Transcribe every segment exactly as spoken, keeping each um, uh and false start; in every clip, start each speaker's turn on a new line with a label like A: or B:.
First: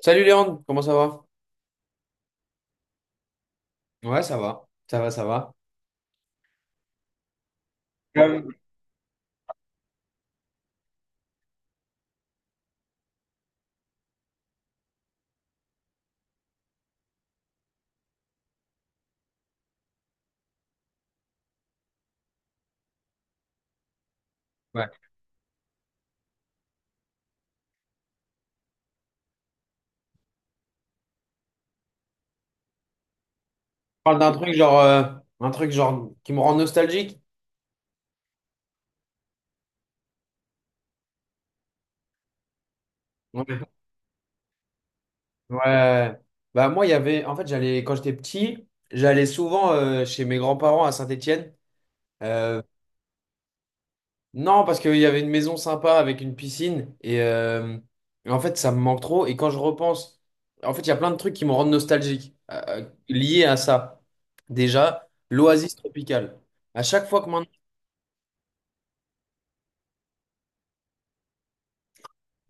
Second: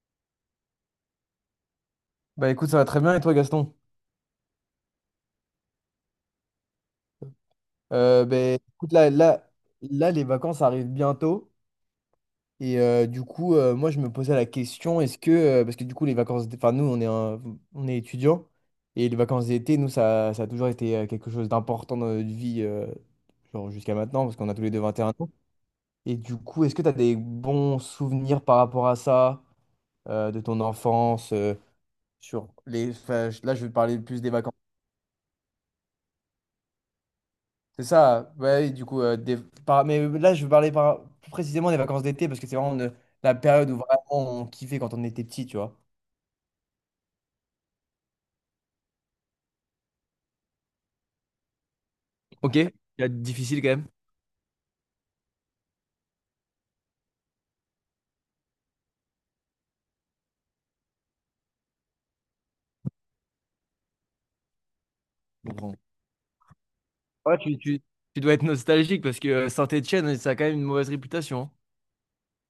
A: Salut Léandre, comment ça va?
B: Bah écoute, ça va très bien et toi Gaston?
A: Ouais, ça va. Ça va, ça va.
B: Euh, ben, écoute, là, là, là, les vacances arrivent bientôt. Et euh, du coup, euh, moi, je me posais la question, est-ce que, euh, parce que du coup, les vacances, d- enfin, nous, on est, un- on est étudiants, et les vacances d'été, nous, ça, ça a toujours été euh, quelque chose d'important dans notre vie, euh, genre jusqu'à maintenant, parce qu'on a tous les deux
A: Ouais.
B: vingt et
A: Je
B: un ans. Et du coup, est-ce que tu as des bons souvenirs par rapport à ça, euh, de ton enfance, euh, sur les, enfin, je- là, je vais parler
A: parle
B: plus des
A: d'un truc
B: vacances.
A: genre euh, un truc genre qui me rend nostalgique.
B: C'est ça, ouais, du coup, euh, des- par- mais là je veux parler par- plus précisément des vacances d'été parce que c'est vraiment euh, la
A: Ouais.
B: période où vraiment on kiffait quand on était petit, tu vois.
A: Ouais. Bah moi il y avait en fait j'allais quand j'étais petit, j'allais souvent euh, chez mes grands-parents à Saint-Étienne.
B: Ok,
A: Euh,
B: c'est difficile quand même.
A: non parce qu'il y avait une maison sympa avec une piscine et euh, en fait ça me manque trop. Et quand je repense, en fait il y a plein de trucs qui me rendent nostalgique, euh, euh, liés à ça. Déjà, l'Oasis
B: Bon.
A: Tropicale. À chaque fois que
B: Ouais,
A: maintenant.
B: tu, tu... Tu dois être nostalgique parce que euh, Saint-Étienne, ça a quand même une mauvaise réputation, hein.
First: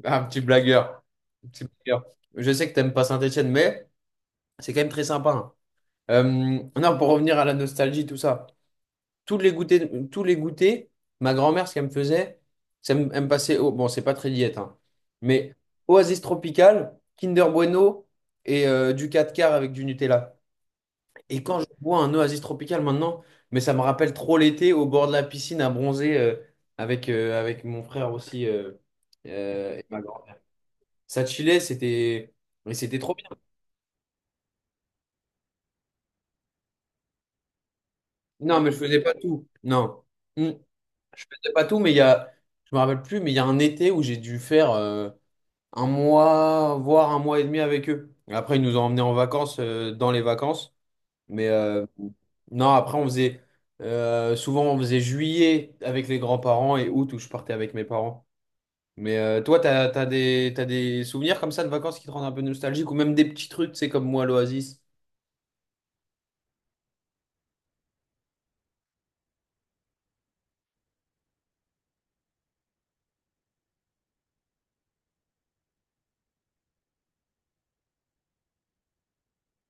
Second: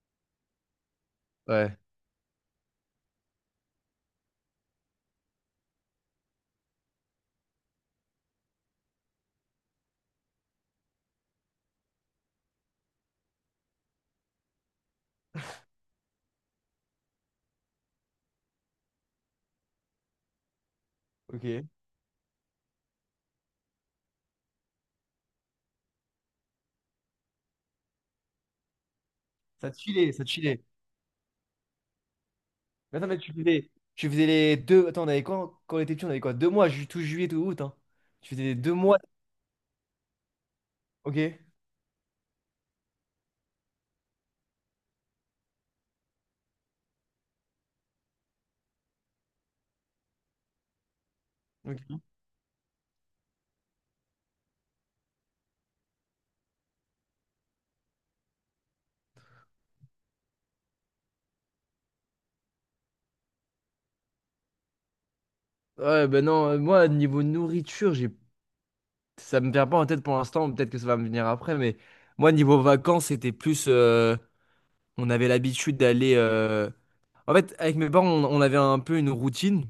A: Ah, un petit blagueur. Un petit
B: Ouais.
A: blagueur. Je sais que t'aimes pas Saint-Étienne, mais c'est quand même très sympa, hein. Euh, non, pour revenir à la nostalgie, tout ça. Tous les goûters, tous les goûters, ma grand-mère, ce qu'elle me faisait, c'est elle me elle me passait au. Bon, c'est pas très diète, hein, mais Oasis Tropical, Kinder Bueno et euh, du quatre quarts avec du Nutella. Et quand je
B: Ok.
A: bois un Oasis Tropical maintenant, mais ça me rappelle trop l'été au bord de la piscine à bronzer, euh, avec, euh, avec mon frère aussi, euh,
B: Ça
A: euh,
B: te
A: et ma
B: filait, ça te
A: grand-mère.
B: filait.
A: Ça chillait, c'était. Mais
B: Mais
A: c'était
B: attends,
A: trop
B: mais
A: bien.
B: tu faisais, tu faisais les deux. Attends, on avait quoi quand on était petit? On avait quoi? Deux mois, ju- tout juillet, tout août. Hein. Tu faisais les
A: Non, mais
B: deux
A: je
B: mois.
A: faisais pas tout. Non. Hmm.
B: Ok.
A: Je faisais pas tout, mais il y a je me rappelle plus, mais il y a un été où j'ai dû faire euh, un mois, voire un mois et demi avec eux. Après, ils nous ont emmenés en vacances, euh, dans les vacances. Mais euh,
B: Ok.
A: non, après on faisait, euh, souvent on faisait juillet avec les grands-parents et août où je partais avec mes parents. Mais euh, toi, t'as, t'as des, t'as des souvenirs comme ça de vacances qui te rendent un peu nostalgique, ou même des petits trucs, tu sais, comme moi, l'Oasis.
B: Ouais, ben non, euh, moi, niveau nourriture, j'ai Ça me vient pas en tête pour l'instant, peut-être que ça va me venir après, mais moi, niveau vacances, c'était plus, euh, on avait l'habitude d'aller, euh, en fait, avec mes parents, on, on avait un peu une routine.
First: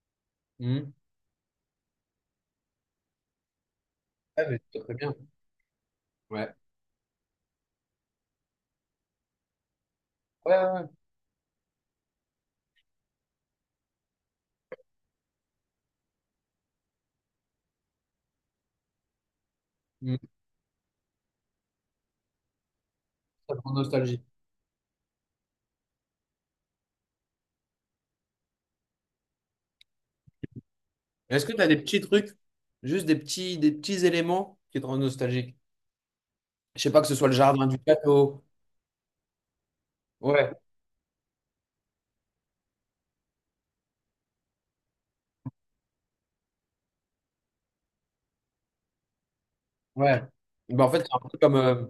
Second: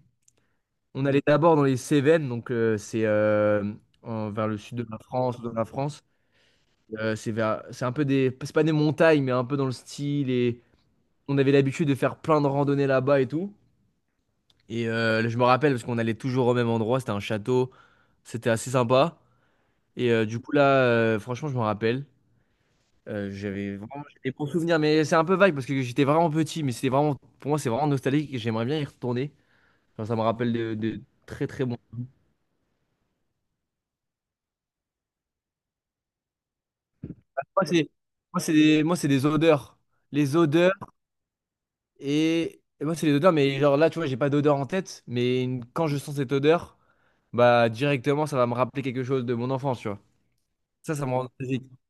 A: Hmm.
B: On allait d'abord dans les Cévennes, donc euh, c'est euh, en-
A: Ah,
B: vers
A: mais
B: le
A: c'est
B: sud de
A: très
B: la
A: bien.
B: France, dans la France.
A: Ouais.
B: Euh, c'est vers... c'est un peu des. C'est pas des montagnes, mais un peu dans le style.
A: Ouais,
B: Et
A: ouais, ouais.
B: on avait l'habitude de faire plein de randonnées là-bas et tout. Et euh, je me rappelle, parce qu'on allait toujours au même endroit, c'était un château, c'était assez sympa. Et
A: Mm.
B: euh, du coup, là, euh, franchement, je me rappelle. Euh,
A: Ça te rend
B: j'avais vraiment j'ai
A: nostalgique.
B: des bons souvenirs, mais c'est un peu vague parce que j'étais vraiment petit, mais c'était vraiment, pour moi, c'est vraiment nostalgique et j'aimerais bien y retourner. Genre, ça me rappelle de, de
A: Est-ce
B: très
A: que tu
B: très
A: as des
B: bons.
A: petits trucs, juste des petits, des petits éléments qui te rendent nostalgique? Je sais pas, que ce soit le
B: Moi,
A: jardin du
B: c'est moi,
A: château.
B: c'est des, moi, c'est des odeurs. Les
A: Ouais,
B: odeurs et, et moi, c'est les odeurs, mais genre là, tu vois, j'ai pas d'odeur en tête, mais une- quand je sens cette odeur, bah directement, ça va me rappeler quelque chose de mon enfance, tu vois.
A: ouais. Ben, en
B: Ça,
A: fait,
B: ça me
A: c'est
B: rend
A: un peu comme,
B: nostalgique.
A: euh,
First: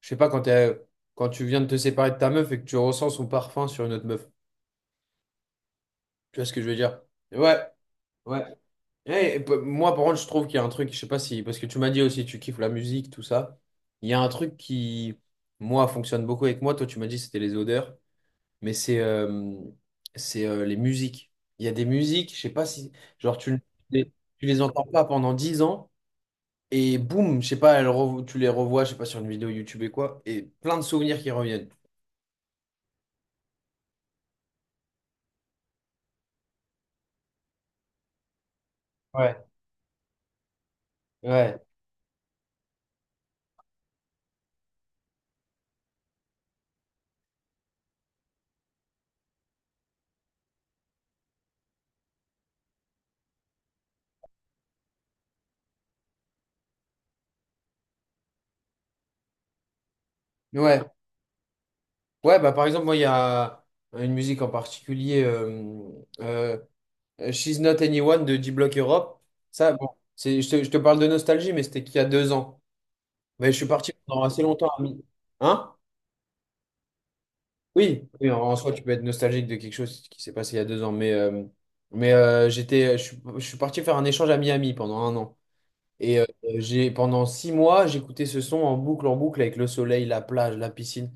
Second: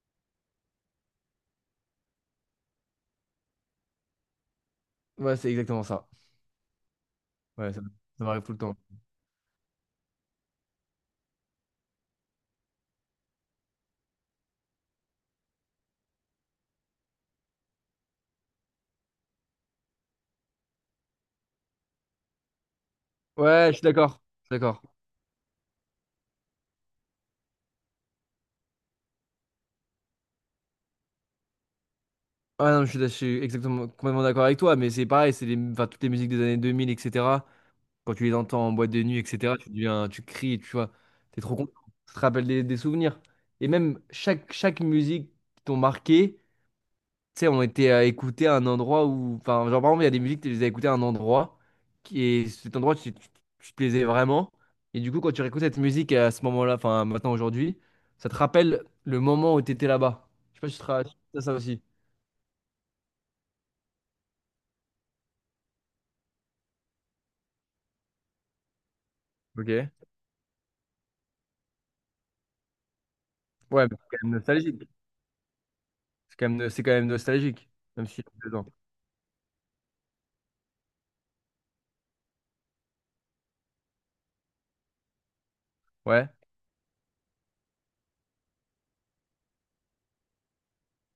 A: je sais pas, quand t'es- quand tu viens de te séparer de ta meuf et que tu ressens son parfum sur une autre meuf.
B: Ouais, c'est exactement ça.
A: Tu vois ce que je veux dire? Ouais,
B: Ouais, ça, ça m'arrive
A: ouais.
B: tout le temps.
A: Eh, et pe- moi, par contre, je trouve qu'il y a un truc, je sais pas si, parce que tu m'as dit aussi, tu kiffes la musique, tout ça. Il y a un truc qui, moi, fonctionne beaucoup avec moi. Toi, tu m'as dit, c'était les odeurs. Mais c'est euh, c'est euh, les musiques. Il y a des musiques, je sais pas si, genre tu
B: Ouais, je suis
A: les,
B: d'accord.
A: tu
B: Je suis
A: les
B: d'accord.
A: entends pas pendant dix ans et boum, je sais pas, elles revo- tu les revois, je sais pas, sur une vidéo YouTube et quoi, et plein de souvenirs qui reviennent.
B: Ah non, je suis, je suis exactement complètement d'accord avec toi, mais c'est pareil, c'est les, enfin, toutes les musiques des années deux mille, et cetera. Quand tu les entends en boîte de nuit,
A: Ouais,
B: et cetera, tu deviens, tu cries, tu vois, t'es trop
A: ouais,
B: content. Ça te rappelle des, des souvenirs. Et même chaque, chaque musique qui t'ont marqué, tu sais, ont été à écouter à un endroit où, enfin, genre par exemple, il y a des musiques, tu les as écoutées à un endroit, qui, et cet endroit, tu, tu, tu te plaisais vraiment. Et du coup, quand tu réécoutes cette musique à ce moment-là, enfin, maintenant, aujourd'hui, ça te rappelle le moment où tu étais là-bas. Je sais pas si
A: ouais.
B: tu te ra- si t'as ça aussi.
A: Ouais, bah par exemple, moi, il y a une musique en particulier, euh, euh, She's Not Anyone de D-Block Europe.
B: Ok.
A: Ça, bon, c'est, je te, je te parle de nostalgie, mais c'était qu'il y a deux ans. Mais je suis
B: Ouais,
A: parti
B: mais c'est
A: pendant
B: quand même
A: assez longtemps. à
B: nostalgique.
A: Mi- Hein?
B: C'est quand même, no- c'est quand même nostalgique, même
A: Oui,
B: si
A: oui, en en
B: dedans.
A: soi, tu peux être nostalgique de quelque chose qui s'est passé il y a deux ans, mais, euh, mais euh, j'étais, je, suis je suis parti faire un échange à Miami pendant un an. Et euh,
B: Ouais.
A: j'ai, pendant six mois, j'écoutais ce son en boucle, en boucle, avec le soleil, la plage, la piscine.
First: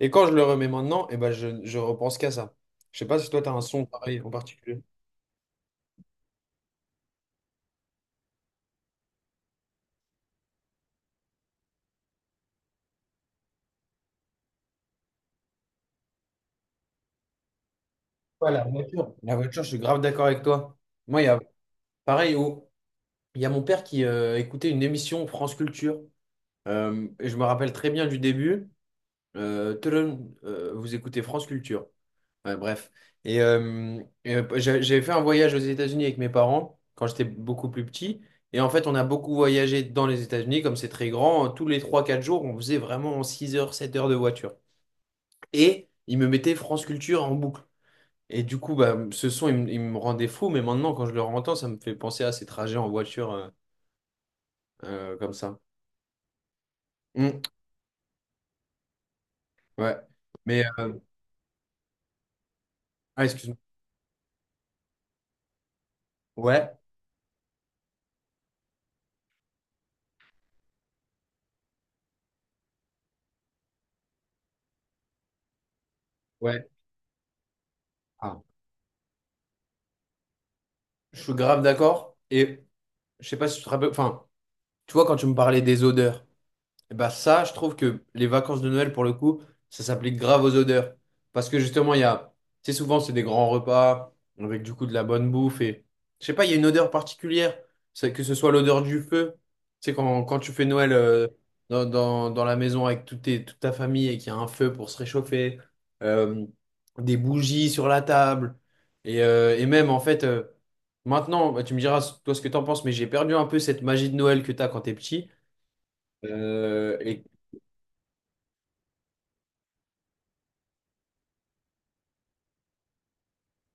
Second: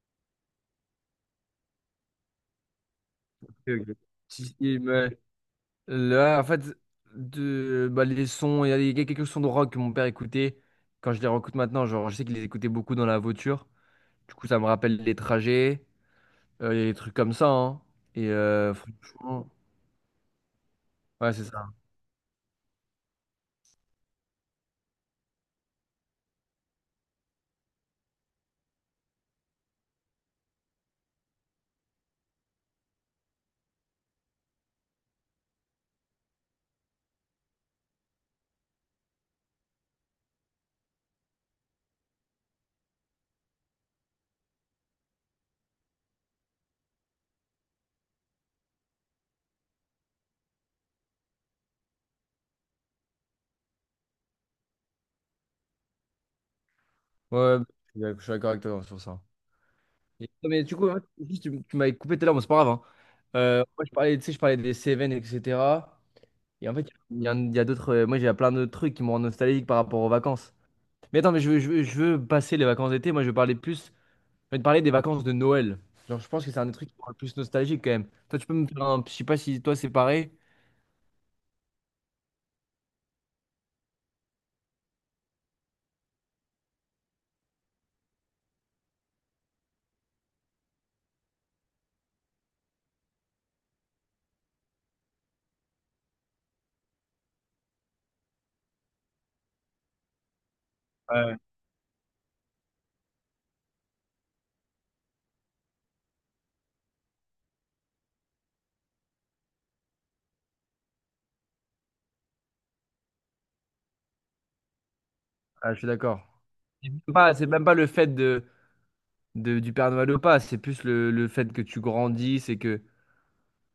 A: Et quand je le remets maintenant, eh ben, je, je repense qu'à ça. Je sais pas si toi, tu as un
B: Ok,
A: son
B: ok.
A: pareil en
B: Si- si,
A: particulier.
B: mais là, en fait, de, bah, les sons, il y a des- il y a quelques sons de rock que mon père écoutait. Quand je les réécoute maintenant, genre, je sais qu'il les écoutait beaucoup dans la voiture. Du coup, ça me rappelle les trajets, euh, il y a des trucs comme ça, hein. Et
A: Ouais, la
B: euh,
A: voiture. La
B: franchement,
A: voiture, je suis grave d'accord avec toi. Moi, il y
B: ouais,
A: a
B: c'est ça.
A: pareil, au- il y a mon père qui euh, écoutait une émission France Culture. Euh, et je me rappelle très bien du début. Euh, tudum, euh, vous écoutez France Culture. Ouais, bref. Et, euh, et, euh, j'a- j'avais fait un voyage aux États-Unis avec mes parents quand j'étais beaucoup plus petit. Et en fait, on a beaucoup voyagé dans les États-Unis, comme c'est très grand. euh, Tous les trois, quatre jours, on faisait vraiment six heures, sept heures de voiture. Et ils me mettaient France Culture en boucle. Et du coup, bah, ce son, il, me il me rendait fou. Mais maintenant, quand je le entends, ça me fait penser à ces trajets en voiture, euh, euh, comme ça.
B: Ouais,
A: Mm,
B: ouais, je suis d'ac- je suis d'accord avec toi sur ça.
A: ouais.
B: Et- non, mais
A: Mais.
B: du coup,
A: euh,
B: en fait, juste, tu, tu m'avais coupé tout à l'heure, bon, c'est pas grave, hein.
A: Ah, excuse-moi.
B: Euh, moi, je parlais, tu sais, je parlais des Seven, et cetera. Et en
A: Ouais.
B: fait, il y a, il y a d'autres. euh, Moi, j'ai plein de trucs qui me rendent nostalgique par rapport aux vacances. Mais attends, mais je veux, je veux, je veux passer les vacances d'été. Moi, je veux parler plus. Je vais te parler des vacances de Noël. Genre, je pense que c'est un
A: Ouais.
B: des trucs qui me rend le plus nostalgique quand même. Toi,
A: Ah.
B: tu peux me faire un. Je sais pas si toi, c'est pareil.
A: Je suis grave d'accord. Et je sais pas si tu te rappelles. Enfin, tu vois, quand tu me parlais des odeurs, et bah ça, je trouve que les vacances de Noël, pour le coup, ça s'applique grave aux odeurs. Parce que justement, il y a, tu sais, souvent, c'est des grands repas, avec du coup de la bonne bouffe. Et je sais pas, il y a une odeur particulière. C'est que ce soit l'odeur du feu. Tu sais, quand, quand tu fais Noël, euh,
B: Ouais.
A: dans, dans, dans la maison avec tout tes, toute ta famille et qu'il y a un feu pour se réchauffer, euh, des bougies sur la table. Et, euh, et même, en fait, euh, maintenant, bah, tu me diras toi ce que t'en penses, mais j'ai perdu un peu cette magie de Noël que t'as quand t'es petit.
B: Ah, je suis d'accord.
A: Euh,
B: C'est
A: et
B: pas- c'est même pas le fait de, de- du Père Noël ou pas. C'est plus le, le fait que tu grandis. C'est que.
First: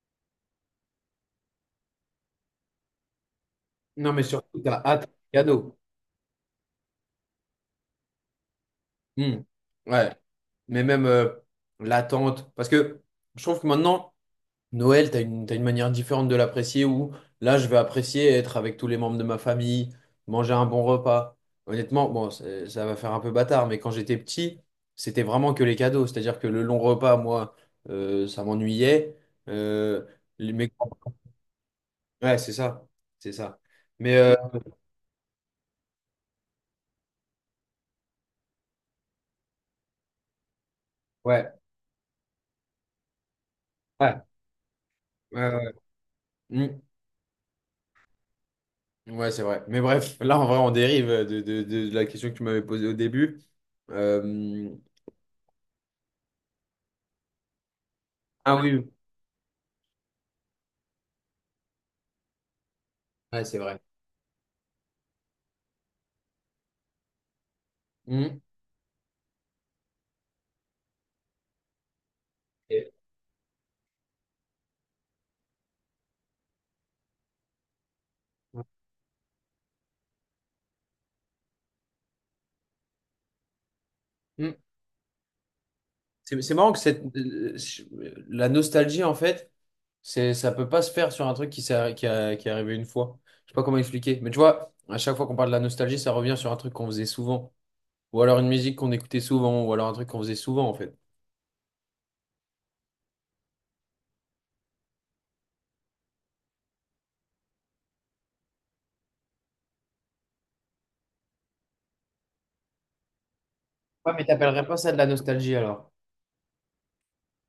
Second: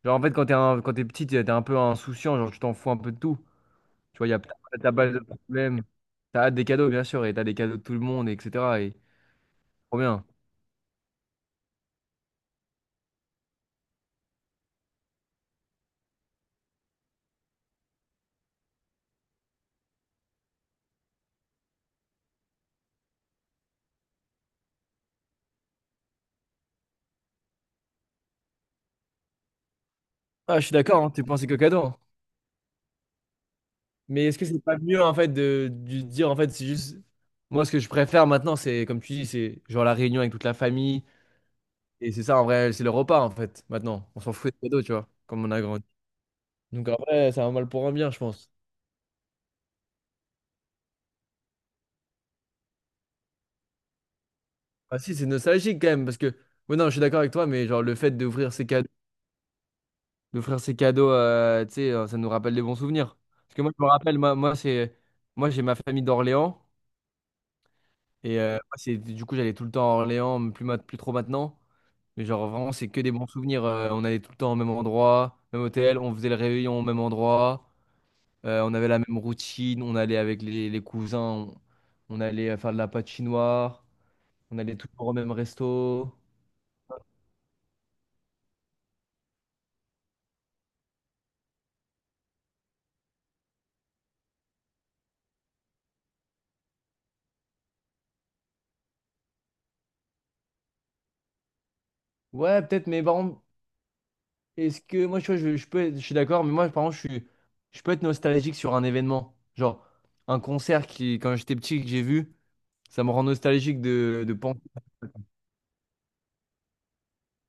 B: Genre, en fait, quand t'es un, quand t'es petit, t'es t'es un peu insouciant. Genre, tu t'en fous un peu de tout.
A: Non,
B: Tu
A: mais
B: vois, il y a
A: surtout, t'as
B: t'as
A: hâte
B: pas
A: du
B: de
A: cadeau.
B: problème. T'as hâte des cadeaux, bien sûr. Et t'as des cadeaux de tout le monde, et cetera. Et
A: Hmm.
B: trop
A: Ouais.
B: bien.
A: Mais même, euh, l'attente. Parce que je trouve que maintenant, Noël, t'as une, t'as une manière différente de l'apprécier, où là, je vais apprécier être avec tous les membres de ma famille, manger un bon repas. Honnêtement, bon, c'est- ça va faire un peu bâtard, mais quand j'étais petit, c'était vraiment que les cadeaux. C'est-à-dire que le long repas, moi, euh, ça m'ennuyait. Euh, les-
B: Ah, je
A: Mes.
B: suis d'accord, hein, tu pensais qu'au cadeau, hein.
A: Ouais, c'est ça. C'est ça. Mais
B: Mais
A: euh,
B: est-ce que c'est pas mieux en fait de, de dire, en fait c'est juste moi. Ce que je préfère maintenant, c'est comme tu dis, c'est genre la réunion avec toute la famille,
A: ouais.
B: et c'est ça, en vrai c'est le repas. En fait, maintenant on
A: Ouais.
B: s'en fout des cadeaux, tu vois,
A: Ouais,
B: comme on a
A: ouais.
B: grandi.
A: Ouais. Hmm.
B: Donc en vrai c'est un mal pour un bien, je pense.
A: Ouais, c'est vrai. Mais bref, là, en vrai, on dérive de, de- de la question que tu m'avais posée au début. Euh,
B: Ah si, c'est nostalgique quand même, parce que ouais non, je suis d'accord avec toi, mais genre le fait d'ouvrir
A: Ah
B: ces cadeaux,
A: oui.
B: d'offrir ces cadeaux euh, tu sais euh, ça nous rappelle des bons souvenirs,
A: Ouais,
B: parce
A: c'est
B: que moi
A: vrai.
B: je me rappelle moi, moi c'est moi j'ai ma famille d'Orléans
A: Mhm.
B: et euh, moi, c'est du coup j'allais tout le temps à Orléans, plus ma- plus trop maintenant. Mais genre, vraiment, c'est
A: Et-
B: que des bons souvenirs. Euh, on allait tout le temps au même endroit, même hôtel, on faisait le réveillon au même endroit, euh, on avait la même routine, on allait avec les, les cousins, on, on allait euh, faire de la patinoire,
A: Mhm.
B: on allait toujours au même resto.
A: C'est c'est marrant que cette, euh, je- la nostalgie, en fait, c'est, ça peut pas se faire sur un truc qui, s'est- qui, a- qui est arrivé une fois. Je sais pas comment expliquer. Mais tu vois, à chaque fois qu'on parle de la nostalgie, ça revient sur un truc qu'on faisait souvent. Ou alors une musique qu'on écoutait souvent, ou alors un truc qu'on faisait souvent, en fait.
B: Ouais, peut-être, mais par contre, est-ce que moi, tu vois, je, je peux être- je suis d'accord, mais moi, par contre, je suis, je peux être nostalgique sur un événement. Genre, un concert qui, quand j'étais petit, que j'ai vu, ça me rend nostalgique
A: Ouais,
B: de,
A: mais
B: de penser.
A: t'appellerais pas ça de la nostalgie alors?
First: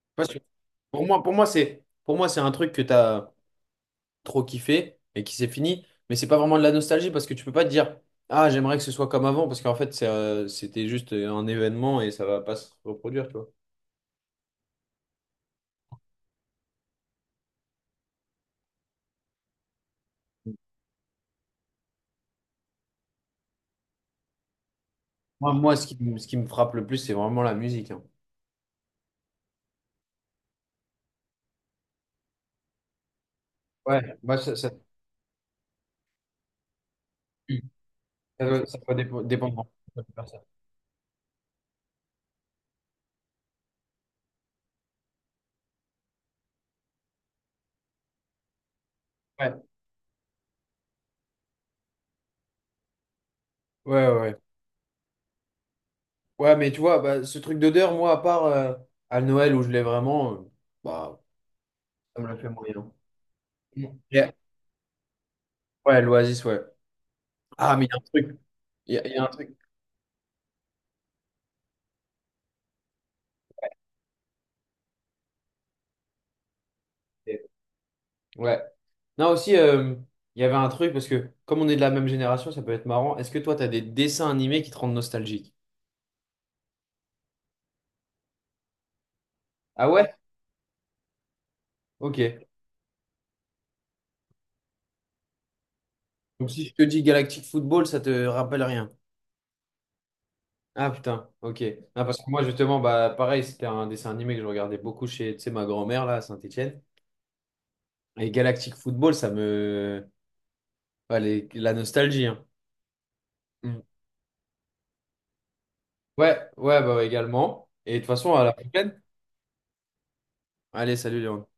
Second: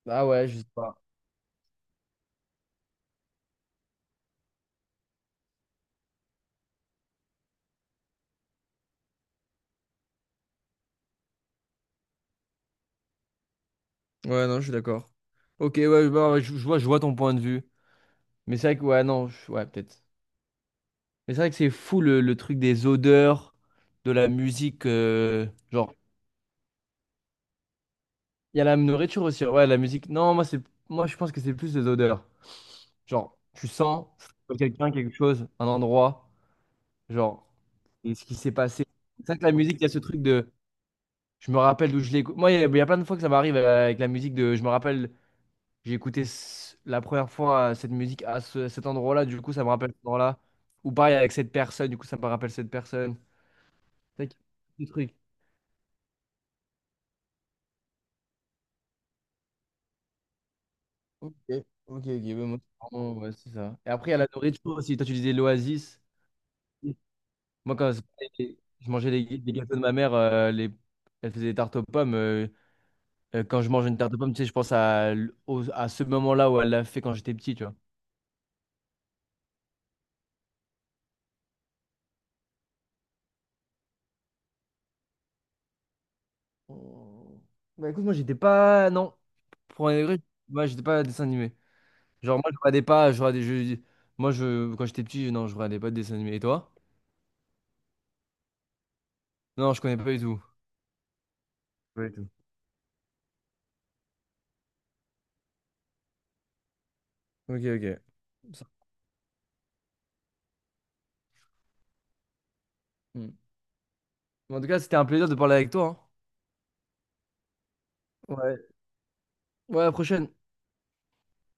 B: Ah
A: Parce que
B: ouais, je sais pas.
A: pour moi, pour moi, c'est, pour moi, c'est un truc que t'as trop kiffé et qui s'est fini. Mais c'est pas vraiment de la nostalgie parce que tu peux pas te dire, ah, j'aimerais que ce soit comme avant parce qu'en fait, c'est, euh, c'était juste un événement et ça va pas se reproduire, tu vois.
B: Ouais, non, je suis d'accord. Ok, ouais, bah, je, je vois, je vois ton point de vue. Mais c'est vrai que, ouais, non, je- ouais, peut-être. Mais c'est vrai que c'est fou le, le truc des odeurs, de la musique, euh,
A: Moi, moi, ce
B: genre,
A: qui, me- ce qui me frappe le plus, c'est vraiment la musique, hein.
B: il y a la nourriture aussi. Ouais, la musique. Non, moi, c'est, moi, je pense que c'est plus les odeurs. Genre, tu
A: Ouais,
B: sens
A: moi, ça, ça,
B: quelqu'un, quelque chose, un endroit. Genre, et ce qui
A: ça
B: s'est
A: doit, ça
B: passé.
A: doit
B: C'est
A: dépo-
B: vrai que la
A: dépendre.
B: musique, il y a ce truc de. Je me rappelle d'où je l'ai écouté. Moi, il y, a il y a plein de fois que ça m'arrive euh, avec la musique de. Je me rappelle, j'ai écouté ce- la première fois euh, cette musique à ce- cet endroit-là. Du
A: Ouais,
B: coup, ça me rappelle cet endroit-là. Ou pareil avec cette personne. Du coup, ça me rappelle cette personne.
A: ouais, ouais.
B: Tac, le truc.
A: Ouais, mais tu vois, bah, ce truc d'odeur, moi, à part euh, à Noël où je l'ai vraiment, euh, bah,
B: Ok, ok, ok.
A: ça me
B: Ouais,
A: l'a fait
B: moi, c'est
A: moyen.
B: vraiment- ouais, c'est ça.
A: Mm.
B: Et après, il y a la
A: Yeah.
B: nourriture aussi. Toi, tu disais l'oasis.
A: Ouais, l'Oasis, ouais. Ah,
B: Moi,
A: mais il y
B: quand
A: a un truc.
B: c'était- je
A: Il y a,
B: mangeais
A: il y a
B: les,
A: un
B: les
A: truc.
B: gâteaux de ma mère, euh, les... Elle faisait des tartes aux pommes. Euh, euh, quand je mange une tarte aux pommes, tu sais, je pense à, l- au- à ce moment-là où elle l'a fait quand j'étais petit, tu vois.
A: Ouais. Non, aussi, euh, il y avait un truc, parce que comme on est de la même génération, ça peut être marrant. Est-ce que toi, t'as des dessins animés qui te rendent nostalgique?
B: Oh. Bah écoute, moi, j'étais pas. Non,
A: Ah
B: pour un
A: ouais?
B: degré, moi, j'étais pas dessin animé.
A: Ok.
B: Genre, moi, je regardais pas. Je regardais, je... Moi, je... quand j'étais petit, non, je regardais pas de dessin animé. Et
A: Donc si
B: toi?
A: je te dis Galactic Football, ça te rappelle rien.
B: Non, je connais pas du tout.
A: Ah putain, ok. Ah,
B: Pas du
A: parce
B: tout.
A: que moi, justement, bah, pareil, c'était un dessin animé que je regardais beaucoup chez, tu sais, ma grand-mère, là, à Saint-Étienne.
B: Ok, ok.
A: Et
B: Ça-
A: Galactic Football, ça me... Ouais, les- la nostalgie, hein.
B: hmm.
A: Mm.
B: Mais En tout cas, c'était un plaisir de parler avec toi.
A: Ouais, ouais, bah ouais, également. Et de toute façon,
B: Hein.
A: à la
B: Ouais.
A: prochaine.
B: Ouais, à la prochaine.
A: Allez, salut Léon.